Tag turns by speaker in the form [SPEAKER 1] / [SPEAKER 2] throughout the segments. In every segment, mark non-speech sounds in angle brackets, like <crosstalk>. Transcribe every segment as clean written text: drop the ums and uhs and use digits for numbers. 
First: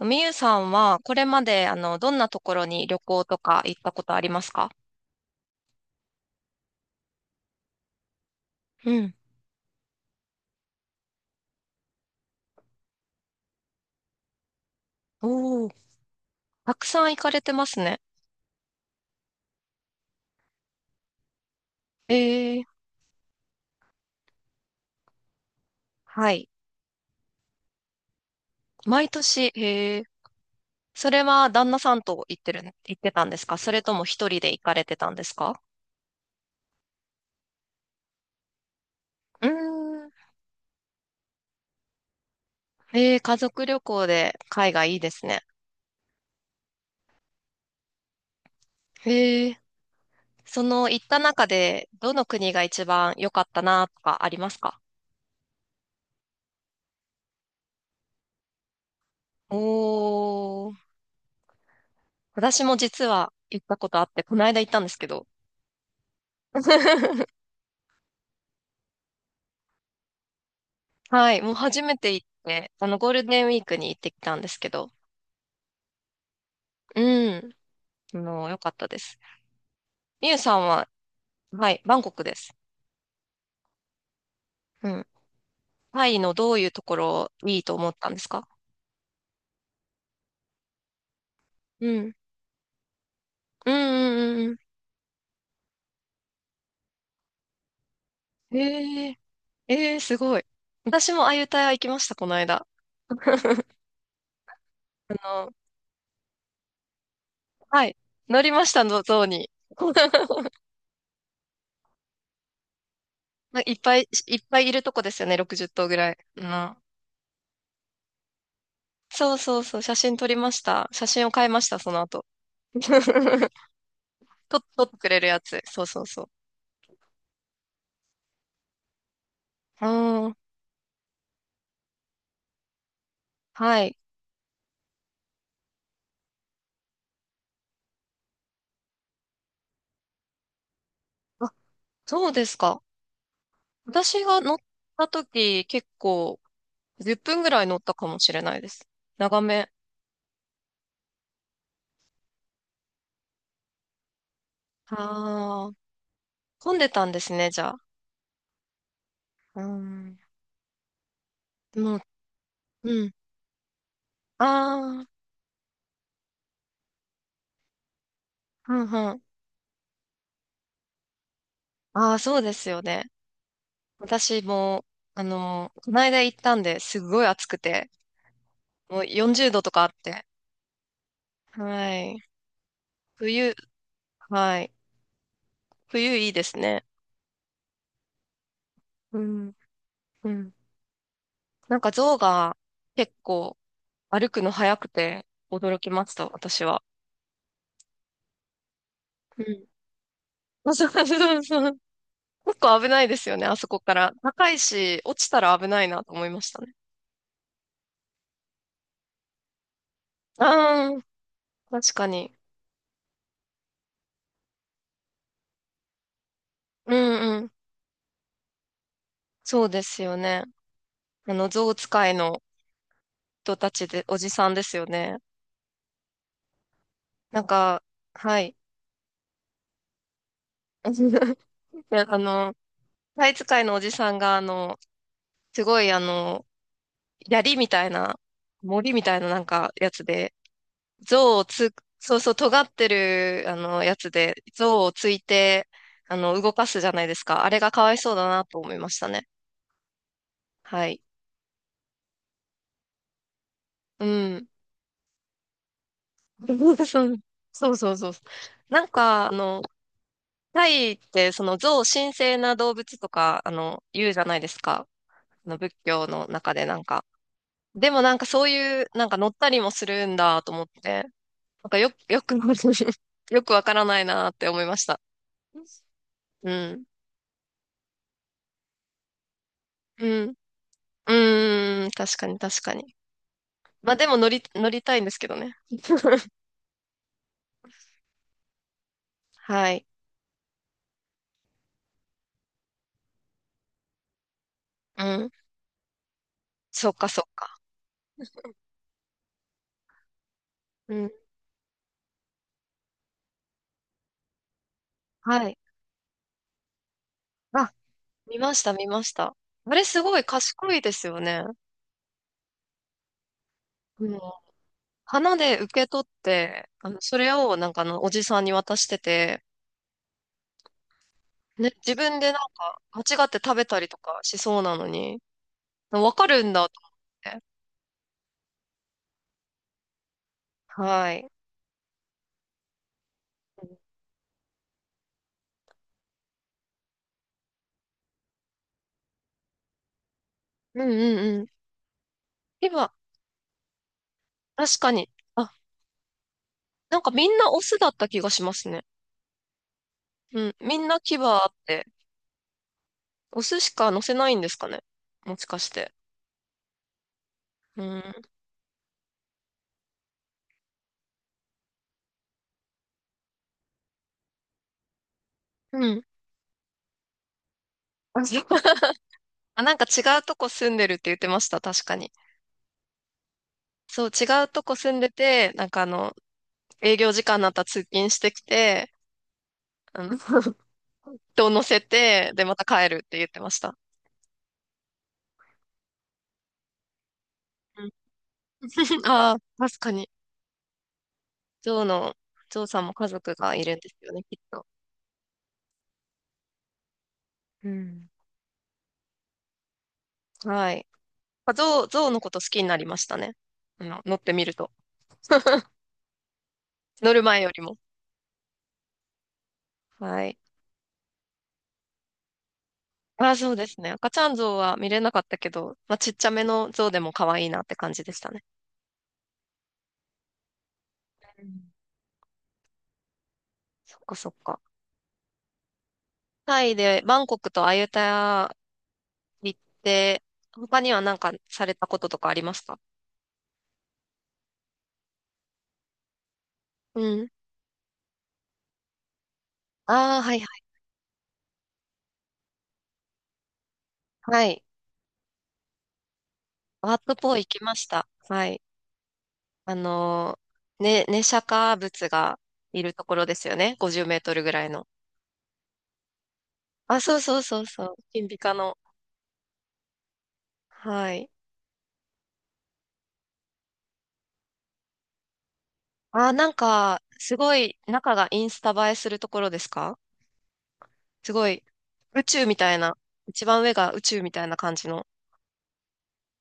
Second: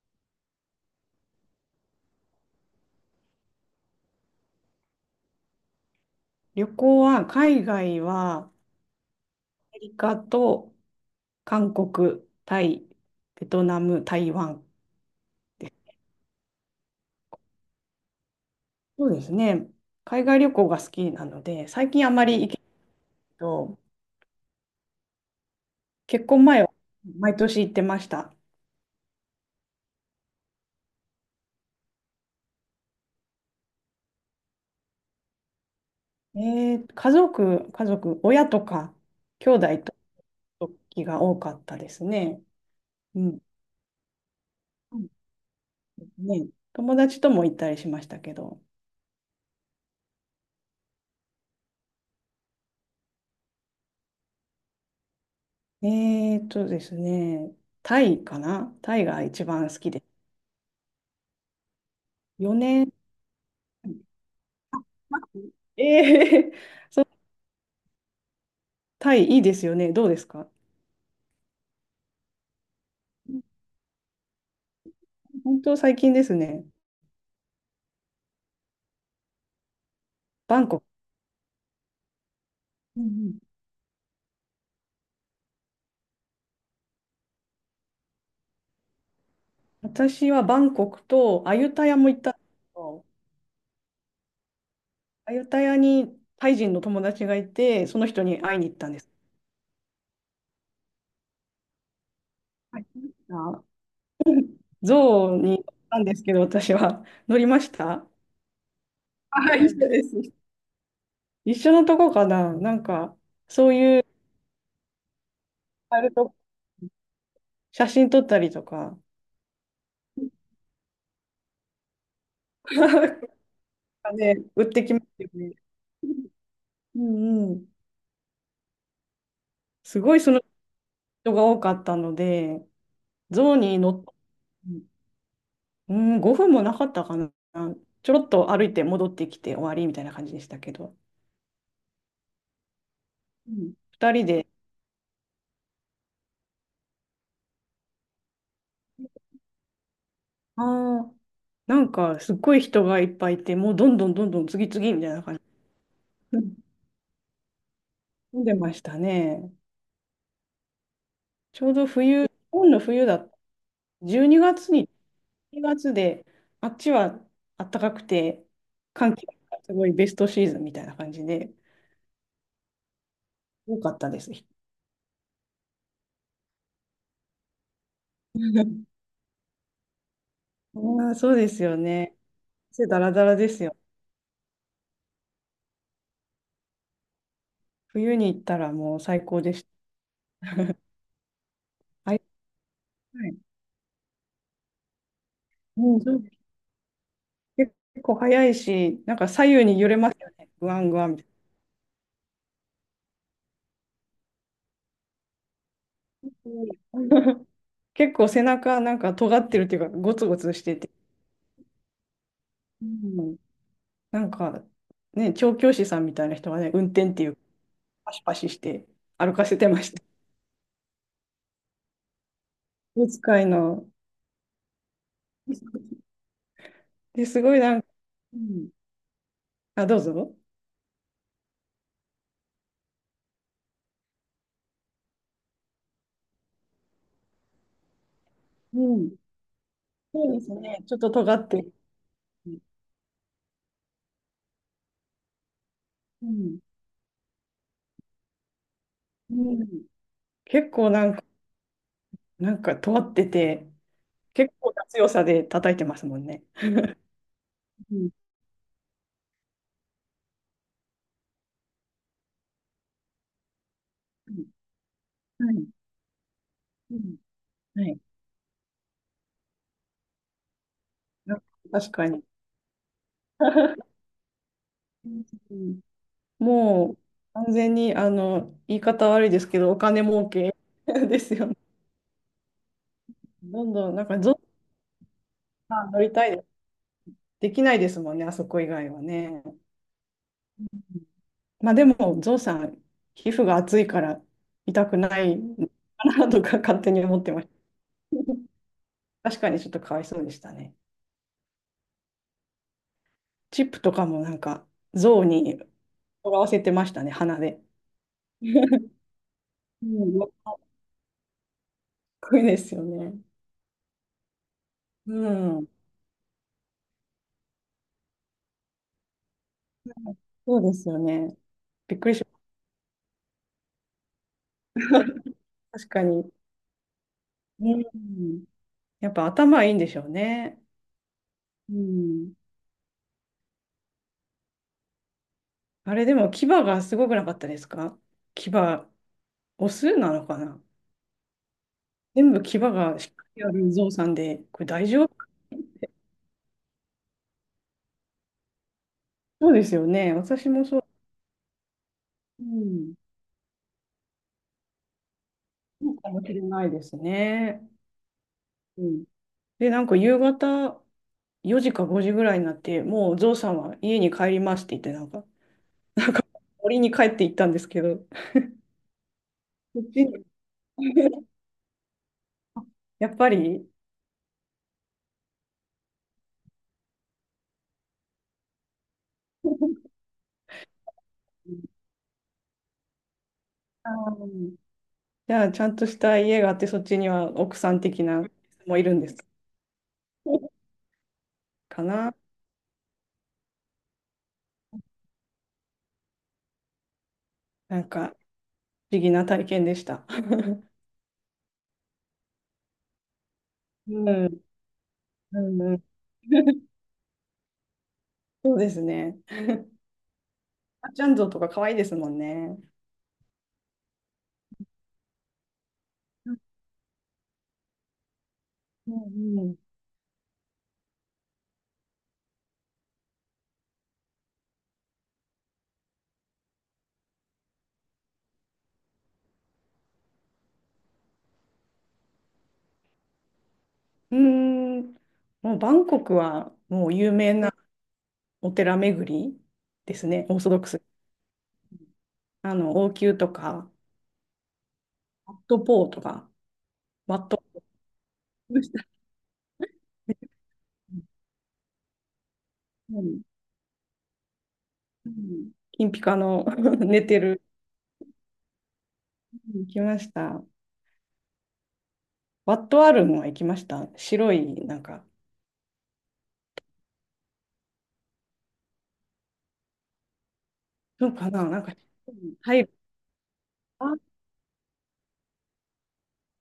[SPEAKER 1] みゆさんは、これまで、どんなところに旅行とか行ったことありますか？
[SPEAKER 2] 旅行は、海外は、ア
[SPEAKER 1] うん。
[SPEAKER 2] メリカと韓国、タイ、ベトナム、台湾で
[SPEAKER 1] おー、
[SPEAKER 2] す。
[SPEAKER 1] たくさん行かれてますね。
[SPEAKER 2] そうですね。海外旅行が好きなので、最近あ
[SPEAKER 1] え
[SPEAKER 2] まり行けないけ
[SPEAKER 1] え、
[SPEAKER 2] ど、結
[SPEAKER 1] は
[SPEAKER 2] 婚
[SPEAKER 1] い。
[SPEAKER 2] 前は毎年行ってました。
[SPEAKER 1] 毎年、ええ、それは旦那さんと行ってたんですか、それとも一人で行かれてたんですか？
[SPEAKER 2] え家族、親とか、
[SPEAKER 1] うー
[SPEAKER 2] 兄弟と
[SPEAKER 1] ん。
[SPEAKER 2] 時が多かったですね。
[SPEAKER 1] ええ、
[SPEAKER 2] う
[SPEAKER 1] 家
[SPEAKER 2] ん。
[SPEAKER 1] 族旅行で海外いい
[SPEAKER 2] そう
[SPEAKER 1] ですね。
[SPEAKER 2] ですね。友達とも行ったりしましたけど。
[SPEAKER 1] ええ、その行った中で、どの国が一番良かったなとかありますか？
[SPEAKER 2] ですね、タイかな、タイが一
[SPEAKER 1] お
[SPEAKER 2] 番好きです。
[SPEAKER 1] ー、私も
[SPEAKER 2] 4年。
[SPEAKER 1] 実は行ったことあって、この間行ったんですけど。
[SPEAKER 2] ええー、
[SPEAKER 1] <laughs>
[SPEAKER 2] タイいいですよね。どうですか？
[SPEAKER 1] はい、もう初めて行って、ゴールデンウィークに行ってきたんですけど、
[SPEAKER 2] 本当最近ですね。
[SPEAKER 1] うん、良かったです。みゆさ
[SPEAKER 2] バ
[SPEAKER 1] ん
[SPEAKER 2] ンコク。
[SPEAKER 1] は、はい、バンコクです。
[SPEAKER 2] うんうん。
[SPEAKER 1] うん。タイのどういうところいいと思ったんですか？
[SPEAKER 2] 私はバンコクとアユ
[SPEAKER 1] う
[SPEAKER 2] タヤも
[SPEAKER 1] ん。
[SPEAKER 2] 行ったんですけど、
[SPEAKER 1] うんうんうんう
[SPEAKER 2] アユタヤにタイ人の友達がいて、その人に
[SPEAKER 1] ん。
[SPEAKER 2] 会いに行ったんで
[SPEAKER 1] え
[SPEAKER 2] す。
[SPEAKER 1] えええ、すごい。私もあゆタヤ行きました、この間。
[SPEAKER 2] はい。あ、
[SPEAKER 1] あ
[SPEAKER 2] ゾウに
[SPEAKER 1] の、
[SPEAKER 2] 乗ったんですけど、私は乗りまし
[SPEAKER 1] はい、
[SPEAKER 2] た。
[SPEAKER 1] 乗りましたの、象に。
[SPEAKER 2] はい、一緒です。
[SPEAKER 1] <laughs>
[SPEAKER 2] 一緒のとこかな、なんか、そ
[SPEAKER 1] い
[SPEAKER 2] う
[SPEAKER 1] っぱ
[SPEAKER 2] いう、
[SPEAKER 1] い、いっぱいいるとこですよね、60頭ぐ
[SPEAKER 2] あ
[SPEAKER 1] ら
[SPEAKER 2] る
[SPEAKER 1] い。
[SPEAKER 2] と、
[SPEAKER 1] うん。
[SPEAKER 2] 写真撮ったりとか、
[SPEAKER 1] そうそうそう、写真撮りました。写真を買いました、その後。
[SPEAKER 2] <laughs>
[SPEAKER 1] <laughs>
[SPEAKER 2] ね、売って
[SPEAKER 1] 取っ
[SPEAKER 2] き
[SPEAKER 1] て
[SPEAKER 2] ま
[SPEAKER 1] くれ
[SPEAKER 2] す
[SPEAKER 1] る
[SPEAKER 2] よ
[SPEAKER 1] や
[SPEAKER 2] ね。
[SPEAKER 1] つ。そうそうそ
[SPEAKER 2] うんうん。
[SPEAKER 1] う。う
[SPEAKER 2] すごい
[SPEAKER 1] ー
[SPEAKER 2] そ
[SPEAKER 1] ん、
[SPEAKER 2] の人が多かったので、象に
[SPEAKER 1] は
[SPEAKER 2] 乗
[SPEAKER 1] い。
[SPEAKER 2] っ、うん、5分もなかったかな。ちょろっと歩いて戻ってきて終わりみたいな感じでしたけど、
[SPEAKER 1] あ、そうですか。
[SPEAKER 2] うん、2
[SPEAKER 1] 私
[SPEAKER 2] 人
[SPEAKER 1] が
[SPEAKER 2] で、
[SPEAKER 1] 乗った時、結構、10分ぐらい乗ったかもしれないです。長め。
[SPEAKER 2] ああ、なんかすっごい人がいっぱいいて、もうどんどんどんどん次々みたいな感じ。
[SPEAKER 1] ああ、
[SPEAKER 2] うん。
[SPEAKER 1] 混んでたんですね、じゃあ。
[SPEAKER 2] 飲んでましたね。
[SPEAKER 1] うーん。
[SPEAKER 2] ちょうど
[SPEAKER 1] もう、
[SPEAKER 2] 冬、日本の
[SPEAKER 1] う
[SPEAKER 2] 冬
[SPEAKER 1] ん。
[SPEAKER 2] だった。12
[SPEAKER 1] あ
[SPEAKER 2] 月にがつ
[SPEAKER 1] あ、
[SPEAKER 2] に、2月で、あっちは暖かくて、
[SPEAKER 1] うんう
[SPEAKER 2] 寒
[SPEAKER 1] ん。
[SPEAKER 2] 気がすごいベストシーズンみたいな感じで、
[SPEAKER 1] ああ、そうですよね。
[SPEAKER 2] 多かったです。
[SPEAKER 1] 私も、この間行ったんで、すごい暑くて、もう
[SPEAKER 2] <laughs>
[SPEAKER 1] 40度とかあって。
[SPEAKER 2] ああ、そうです
[SPEAKER 1] は
[SPEAKER 2] よね。
[SPEAKER 1] い。
[SPEAKER 2] 汗だらだらで
[SPEAKER 1] 冬、
[SPEAKER 2] すよ。
[SPEAKER 1] はい。冬いいですね。
[SPEAKER 2] 冬に行ったらもう
[SPEAKER 1] う
[SPEAKER 2] 最高で
[SPEAKER 1] ん。
[SPEAKER 2] し
[SPEAKER 1] うん。なんか
[SPEAKER 2] た。は
[SPEAKER 1] 象
[SPEAKER 2] い。
[SPEAKER 1] が結
[SPEAKER 2] はい、
[SPEAKER 1] 構歩くの速くて驚き
[SPEAKER 2] うん、
[SPEAKER 1] ま
[SPEAKER 2] そ
[SPEAKER 1] し
[SPEAKER 2] う
[SPEAKER 1] た、
[SPEAKER 2] です。
[SPEAKER 1] 私は。
[SPEAKER 2] 結構早いし、なんか
[SPEAKER 1] うん。
[SPEAKER 2] 左右
[SPEAKER 1] <laughs>
[SPEAKER 2] に揺れますよね。グワ
[SPEAKER 1] そう
[SPEAKER 2] ング
[SPEAKER 1] そ
[SPEAKER 2] ワンみたい
[SPEAKER 1] うそう。結構危ないですよね、あそこから。高いし、落ちたら危ないなと思いましたね。
[SPEAKER 2] な。うん。 <laughs> 結構背中なんか尖ってるっていうか、ゴツゴツしてて。
[SPEAKER 1] ああ、確かに。
[SPEAKER 2] うん、なんかね、調教師さんみたいな人がね、運
[SPEAKER 1] う
[SPEAKER 2] 転っていう、
[SPEAKER 1] んうん。
[SPEAKER 2] パシパシして歩かせ
[SPEAKER 1] そ
[SPEAKER 2] て
[SPEAKER 1] う
[SPEAKER 2] ま
[SPEAKER 1] で
[SPEAKER 2] し
[SPEAKER 1] すよ
[SPEAKER 2] た。
[SPEAKER 1] ね。象使いの
[SPEAKER 2] お使い
[SPEAKER 1] 人た
[SPEAKER 2] の。
[SPEAKER 1] ちで、おじさんですよね。
[SPEAKER 2] で、す
[SPEAKER 1] なん
[SPEAKER 2] ごいな
[SPEAKER 1] か、
[SPEAKER 2] んか、う
[SPEAKER 1] はい。
[SPEAKER 2] ん、あ、どうぞ。
[SPEAKER 1] <laughs> いあの、タイ使いのおじさんが、すごい、槍みたいな、
[SPEAKER 2] う
[SPEAKER 1] 森みた
[SPEAKER 2] ん、
[SPEAKER 1] いななんかやつ
[SPEAKER 2] そう
[SPEAKER 1] で、
[SPEAKER 2] ですね。ちょっと尖
[SPEAKER 1] 象を
[SPEAKER 2] ってる。
[SPEAKER 1] つ、そうそう、尖ってる、やつで、象をついて、
[SPEAKER 2] う
[SPEAKER 1] 動
[SPEAKER 2] ん、
[SPEAKER 1] かすじゃないですか。あれがかわいそうだなと思いましたね。
[SPEAKER 2] うん、結
[SPEAKER 1] は
[SPEAKER 2] 構
[SPEAKER 1] い。
[SPEAKER 2] なんか尖ってて、
[SPEAKER 1] うん。
[SPEAKER 2] 結構な強さで叩いてますもんね。
[SPEAKER 1] <laughs> そうそうそ
[SPEAKER 2] う
[SPEAKER 1] うそ
[SPEAKER 2] ん。
[SPEAKER 1] う。なんか、タイって、その象神聖な動物とか、言うじゃ
[SPEAKER 2] う
[SPEAKER 1] ない
[SPEAKER 2] ん、
[SPEAKER 1] ですか。
[SPEAKER 2] はい。
[SPEAKER 1] 仏教の中でなん
[SPEAKER 2] う
[SPEAKER 1] か。
[SPEAKER 2] ん、は
[SPEAKER 1] で
[SPEAKER 2] い。
[SPEAKER 1] もなんかそういう、なんか乗ったりもするんだと思って、
[SPEAKER 2] なんか、
[SPEAKER 1] なんか
[SPEAKER 2] 確
[SPEAKER 1] よ、
[SPEAKER 2] か
[SPEAKER 1] よ
[SPEAKER 2] に。
[SPEAKER 1] く、<laughs> よくわから
[SPEAKER 2] <laughs>
[SPEAKER 1] ないなって思いました。
[SPEAKER 2] うん。
[SPEAKER 1] うん。
[SPEAKER 2] もう完全に、あの、言い方悪いですけど、お金
[SPEAKER 1] う
[SPEAKER 2] 儲
[SPEAKER 1] ん。
[SPEAKER 2] け <laughs>
[SPEAKER 1] う
[SPEAKER 2] ですよね。
[SPEAKER 1] ーん、確かに確かに。
[SPEAKER 2] どん
[SPEAKER 1] ま
[SPEAKER 2] どん、
[SPEAKER 1] あ
[SPEAKER 2] な
[SPEAKER 1] で
[SPEAKER 2] ん
[SPEAKER 1] も
[SPEAKER 2] かゾウ
[SPEAKER 1] 乗りたいんですけどね。
[SPEAKER 2] さん乗りたい
[SPEAKER 1] <laughs>
[SPEAKER 2] です。できないですもんね、あそこ以外はね。
[SPEAKER 1] はい。
[SPEAKER 2] まあでも、ゾウさん、皮膚が厚いから痛く
[SPEAKER 1] う
[SPEAKER 2] な
[SPEAKER 1] ん。
[SPEAKER 2] いかなとか勝
[SPEAKER 1] そ
[SPEAKER 2] 手
[SPEAKER 1] っ
[SPEAKER 2] に
[SPEAKER 1] か
[SPEAKER 2] 思
[SPEAKER 1] そ
[SPEAKER 2] っ
[SPEAKER 1] っ
[SPEAKER 2] てまし
[SPEAKER 1] か。
[SPEAKER 2] た。<laughs> 確かにちょっとかわいそうでしたね。
[SPEAKER 1] うん。
[SPEAKER 2] チップとかもなんか象
[SPEAKER 1] はい。
[SPEAKER 2] にとらわせてましたね、鼻で。
[SPEAKER 1] あ、見ました見ました。あれ
[SPEAKER 2] う
[SPEAKER 1] すご
[SPEAKER 2] ん、
[SPEAKER 1] い
[SPEAKER 2] かっ
[SPEAKER 1] 賢いですよね。
[SPEAKER 2] こいいですよね。
[SPEAKER 1] うん。
[SPEAKER 2] う
[SPEAKER 1] 花で受
[SPEAKER 2] ん。
[SPEAKER 1] け取って、それをなんかおじさんに渡してて、
[SPEAKER 2] そうですよね。
[SPEAKER 1] ね、自
[SPEAKER 2] びっくり
[SPEAKER 1] 分
[SPEAKER 2] し
[SPEAKER 1] でなんか間違って食べたりとかしそうなのに、
[SPEAKER 2] ました。確か
[SPEAKER 1] わか
[SPEAKER 2] に。
[SPEAKER 1] るんだと思って。
[SPEAKER 2] うん。やっぱ頭いいんでしょうね。
[SPEAKER 1] はい。
[SPEAKER 2] うん。あれでも牙がすごくなかったですか？牙、オスなのかな。
[SPEAKER 1] うんうんうん。
[SPEAKER 2] 全部牙
[SPEAKER 1] 今、
[SPEAKER 2] がしっかりある象さんで、これ
[SPEAKER 1] 確
[SPEAKER 2] 大
[SPEAKER 1] か
[SPEAKER 2] 丈
[SPEAKER 1] に。
[SPEAKER 2] 夫？
[SPEAKER 1] あ、なんかみんなオスだった気がしますね。
[SPEAKER 2] そうですよね。
[SPEAKER 1] う
[SPEAKER 2] 私
[SPEAKER 1] ん、
[SPEAKER 2] も
[SPEAKER 1] み
[SPEAKER 2] そう。
[SPEAKER 1] んな牙あって、
[SPEAKER 2] うん。
[SPEAKER 1] お寿司か乗せないんですかね、もしかし
[SPEAKER 2] そ
[SPEAKER 1] て。
[SPEAKER 2] うかもしれないですね。
[SPEAKER 1] うん。
[SPEAKER 2] うん。で、なんか夕方、4時か5時ぐらいになって、もうゾウさんは家に帰りますって言って、なんか、
[SPEAKER 1] うん。<laughs>
[SPEAKER 2] 森に帰って行ったんですけど、<laughs> こ
[SPEAKER 1] あ、そう。 <laughs> あ、なんか
[SPEAKER 2] っ
[SPEAKER 1] 違
[SPEAKER 2] ち
[SPEAKER 1] う
[SPEAKER 2] に、
[SPEAKER 1] とこ住んでるって言っ
[SPEAKER 2] <laughs>
[SPEAKER 1] てました、確かに。
[SPEAKER 2] やっぱり、
[SPEAKER 1] そう、違うとこ住んでて、なんか営業時間になったら通勤してきて、
[SPEAKER 2] <laughs>
[SPEAKER 1] あの、<laughs> 人を乗せて、で、また帰るって言ってました。
[SPEAKER 2] あー、じゃあ、ちゃんとした家があって、そっちには奥さん
[SPEAKER 1] うん。
[SPEAKER 2] 的な人もいるんで
[SPEAKER 1] <laughs>
[SPEAKER 2] す
[SPEAKER 1] ああ、確かに。ジョ
[SPEAKER 2] か
[SPEAKER 1] ーの、
[SPEAKER 2] な。
[SPEAKER 1] ジョーさんも家族がいるんですよね、きっと。う
[SPEAKER 2] なん
[SPEAKER 1] ん。
[SPEAKER 2] か、不思議な体験でした。
[SPEAKER 1] はい。まあゾウのこと好きになりましたね。
[SPEAKER 2] うん、
[SPEAKER 1] 乗って
[SPEAKER 2] う
[SPEAKER 1] みると。
[SPEAKER 2] んうん、<laughs>
[SPEAKER 1] 乗る前よりも。
[SPEAKER 2] そうですね。
[SPEAKER 1] はい。
[SPEAKER 2] あちゃんゾウとか可愛いですもんね。
[SPEAKER 1] あ、そうですね。赤ちゃん象は見れなかったけど、まあ、ちっちゃ
[SPEAKER 2] うん
[SPEAKER 1] めの象でも可愛いなって感じでしたね。
[SPEAKER 2] うん、
[SPEAKER 1] うん、そっかそっか。タイでバンコクとアユタヤ行って、他には何かされたこととかありますか？
[SPEAKER 2] うーん、もうバンコクはもう有
[SPEAKER 1] うん。
[SPEAKER 2] 名なお寺巡りです
[SPEAKER 1] ああ、
[SPEAKER 2] ね、
[SPEAKER 1] は
[SPEAKER 2] オー
[SPEAKER 1] いは
[SPEAKER 2] ソドッ
[SPEAKER 1] い
[SPEAKER 2] クス。あの、応急とか、
[SPEAKER 1] はい。
[SPEAKER 2] ワットポーとか、
[SPEAKER 1] ワット
[SPEAKER 2] ワッ
[SPEAKER 1] ポー
[SPEAKER 2] ト、
[SPEAKER 1] 行きました。はい。あのね、ネシャカ仏がいる
[SPEAKER 2] う
[SPEAKER 1] とこ
[SPEAKER 2] ん
[SPEAKER 1] ろですよね。50メートルぐらいの。
[SPEAKER 2] うん、金ピカの、 <laughs>
[SPEAKER 1] あ、
[SPEAKER 2] 寝
[SPEAKER 1] そ
[SPEAKER 2] て
[SPEAKER 1] うそう
[SPEAKER 2] る、
[SPEAKER 1] そうそう。金ピカの。
[SPEAKER 2] 行きました。
[SPEAKER 1] はい。
[SPEAKER 2] ワットアルムは行きました。白い、なんか、
[SPEAKER 1] あー、なんか、すごい中がインスタ映えするところですか？
[SPEAKER 2] そう
[SPEAKER 1] す
[SPEAKER 2] かな、
[SPEAKER 1] ご
[SPEAKER 2] な
[SPEAKER 1] い、
[SPEAKER 2] んか、
[SPEAKER 1] 宇宙み
[SPEAKER 2] 入
[SPEAKER 1] た
[SPEAKER 2] る。
[SPEAKER 1] いな、一番上が
[SPEAKER 2] あ、
[SPEAKER 1] 宇宙みたいな感じの。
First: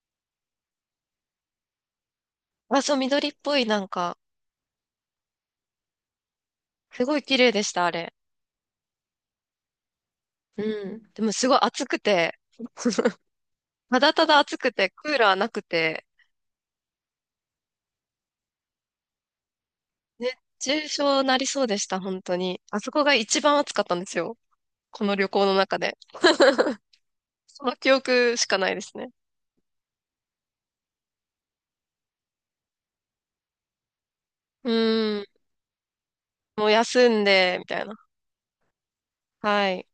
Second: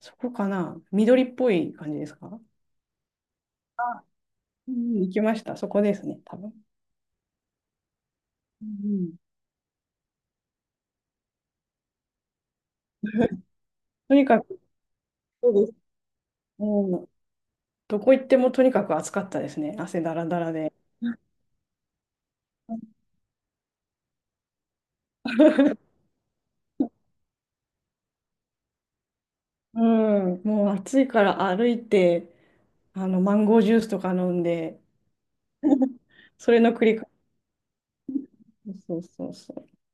[SPEAKER 2] そこかな、緑っぽい感じですか？
[SPEAKER 1] あ、そう、緑っぽい、なん
[SPEAKER 2] あ、
[SPEAKER 1] か、
[SPEAKER 2] うん、行きました。そこですね、多分。
[SPEAKER 1] すごい綺麗でした、あれ。
[SPEAKER 2] うん、
[SPEAKER 1] うん。でもすごい暑くて、<laughs>
[SPEAKER 2] <laughs>
[SPEAKER 1] た
[SPEAKER 2] と
[SPEAKER 1] だ
[SPEAKER 2] に
[SPEAKER 1] ただ
[SPEAKER 2] か
[SPEAKER 1] 暑
[SPEAKER 2] く、
[SPEAKER 1] くて、クーラーな
[SPEAKER 2] そう
[SPEAKER 1] く
[SPEAKER 2] です。
[SPEAKER 1] て、
[SPEAKER 2] うん、どこ行ってもとにかく暑かったですね。汗だら
[SPEAKER 1] 熱
[SPEAKER 2] だらで。
[SPEAKER 1] 中症なりそうでした、本当に。あそこが一番暑かったんですよ、この旅行の中で。
[SPEAKER 2] <laughs>
[SPEAKER 1] その記憶しかないですね。
[SPEAKER 2] うん、<laughs> もう暑いから歩いて、あの、マンゴージュースとか飲ん
[SPEAKER 1] う
[SPEAKER 2] で、
[SPEAKER 1] ん。
[SPEAKER 2] それ
[SPEAKER 1] もう
[SPEAKER 2] の繰り返
[SPEAKER 1] 休
[SPEAKER 2] し。
[SPEAKER 1] んで、みたいな。
[SPEAKER 2] そうそうそ
[SPEAKER 1] は
[SPEAKER 2] う。
[SPEAKER 1] い。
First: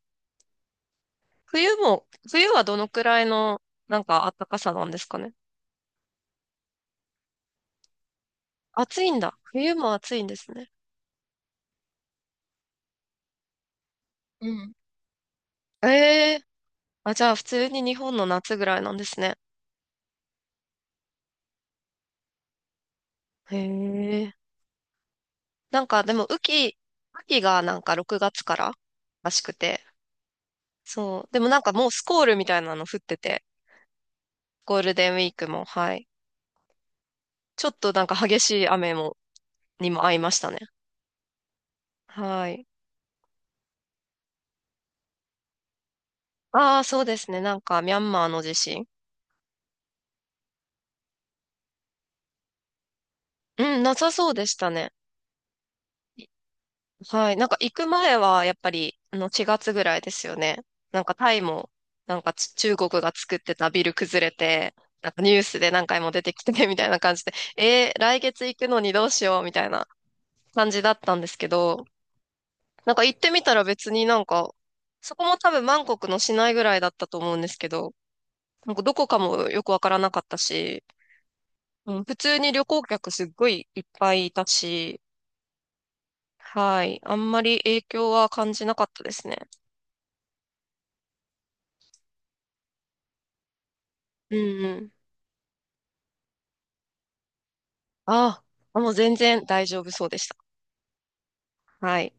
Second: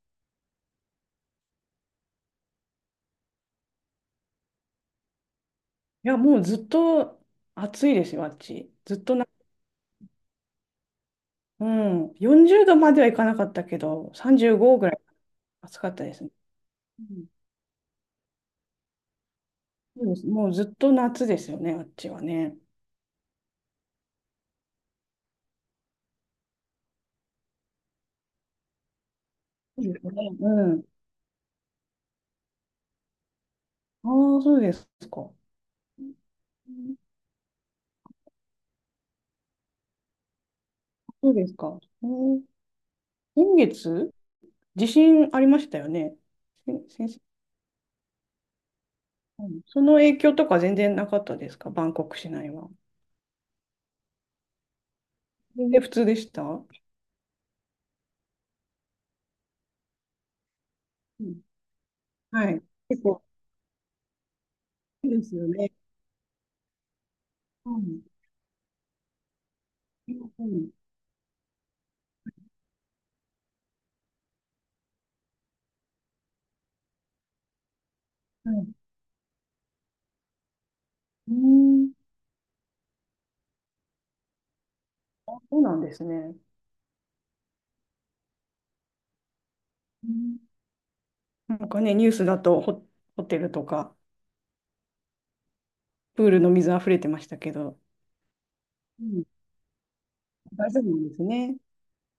[SPEAKER 1] 冬はどのくらいの、なんか暖かさなんですかね？
[SPEAKER 2] いや、もうずっと暑いですよ、あっち。ずっ
[SPEAKER 1] 暑い
[SPEAKER 2] と
[SPEAKER 1] ん
[SPEAKER 2] な、
[SPEAKER 1] だ。冬も暑いんですね。
[SPEAKER 2] うん、40度まではいかなかったけど、
[SPEAKER 1] うん。
[SPEAKER 2] 35ぐらい暑
[SPEAKER 1] え
[SPEAKER 2] かったですね。
[SPEAKER 1] え、
[SPEAKER 2] う
[SPEAKER 1] あ、じ
[SPEAKER 2] ん、
[SPEAKER 1] ゃあ普通に日本の夏ぐらいなんですね。
[SPEAKER 2] そうです。もうずっと夏ですよね、あっちはね。
[SPEAKER 1] へえ。なんかでも雨季がなんか6月かららしく
[SPEAKER 2] そ
[SPEAKER 1] て。
[SPEAKER 2] うですね。うん。
[SPEAKER 1] そう。でもなんかもうスコールみたいなの降ってて、
[SPEAKER 2] ああ、そうで
[SPEAKER 1] ゴー
[SPEAKER 2] す
[SPEAKER 1] ルデンウィ
[SPEAKER 2] か。
[SPEAKER 1] ークも、は
[SPEAKER 2] う
[SPEAKER 1] い。
[SPEAKER 2] ん、
[SPEAKER 1] ちょっとなんか激しいにも合いましたね。
[SPEAKER 2] そうですか。うん、
[SPEAKER 1] はい。
[SPEAKER 2] 先月、地震ありましたよね。
[SPEAKER 1] ああ、そう
[SPEAKER 2] 先
[SPEAKER 1] で
[SPEAKER 2] 生、
[SPEAKER 1] すね。なんかミャンマーの地震。
[SPEAKER 2] うん、その影響とか全然なかったですか、バンコク市内は。
[SPEAKER 1] うん、なさそうでしたね。
[SPEAKER 2] 全然普通でした？
[SPEAKER 1] はい。なんか行く前は、やっぱり、4月ぐらいですよね。なんか
[SPEAKER 2] う
[SPEAKER 1] タイ
[SPEAKER 2] ん。
[SPEAKER 1] も、なんか
[SPEAKER 2] はい。
[SPEAKER 1] 中国
[SPEAKER 2] 結
[SPEAKER 1] が
[SPEAKER 2] 構。
[SPEAKER 1] 作ってたビル崩れて、
[SPEAKER 2] い
[SPEAKER 1] な
[SPEAKER 2] い
[SPEAKER 1] んか
[SPEAKER 2] で
[SPEAKER 1] ニ
[SPEAKER 2] す
[SPEAKER 1] ュー
[SPEAKER 2] よ
[SPEAKER 1] スで
[SPEAKER 2] ね。
[SPEAKER 1] 何回も出てきててみたいな感じで、
[SPEAKER 2] うん。
[SPEAKER 1] 来月行くのにどうしよう、みたいな
[SPEAKER 2] う
[SPEAKER 1] 感
[SPEAKER 2] ん。
[SPEAKER 1] じだったんですけど、なんか行ってみたら別になんか、そこも多分バンコクの市内ぐらいだったと思うんですけど、
[SPEAKER 2] はい。
[SPEAKER 1] なんかどこかもよくわからなかったし、
[SPEAKER 2] うー
[SPEAKER 1] うん、
[SPEAKER 2] ん。
[SPEAKER 1] 普通に旅行客すっごいいっぱいいたし、
[SPEAKER 2] あ、そうなんですね。
[SPEAKER 1] はい。あんまり影響は感じなかったですね。
[SPEAKER 2] うん。なんかね、ニュースだと、ホテルとか、
[SPEAKER 1] うんうん。
[SPEAKER 2] プールの水溢れてましたけど、
[SPEAKER 1] ああ、もう
[SPEAKER 2] う
[SPEAKER 1] 全
[SPEAKER 2] ん。
[SPEAKER 1] 然大丈夫そうでした。
[SPEAKER 2] 大丈夫なんですね。
[SPEAKER 1] はい。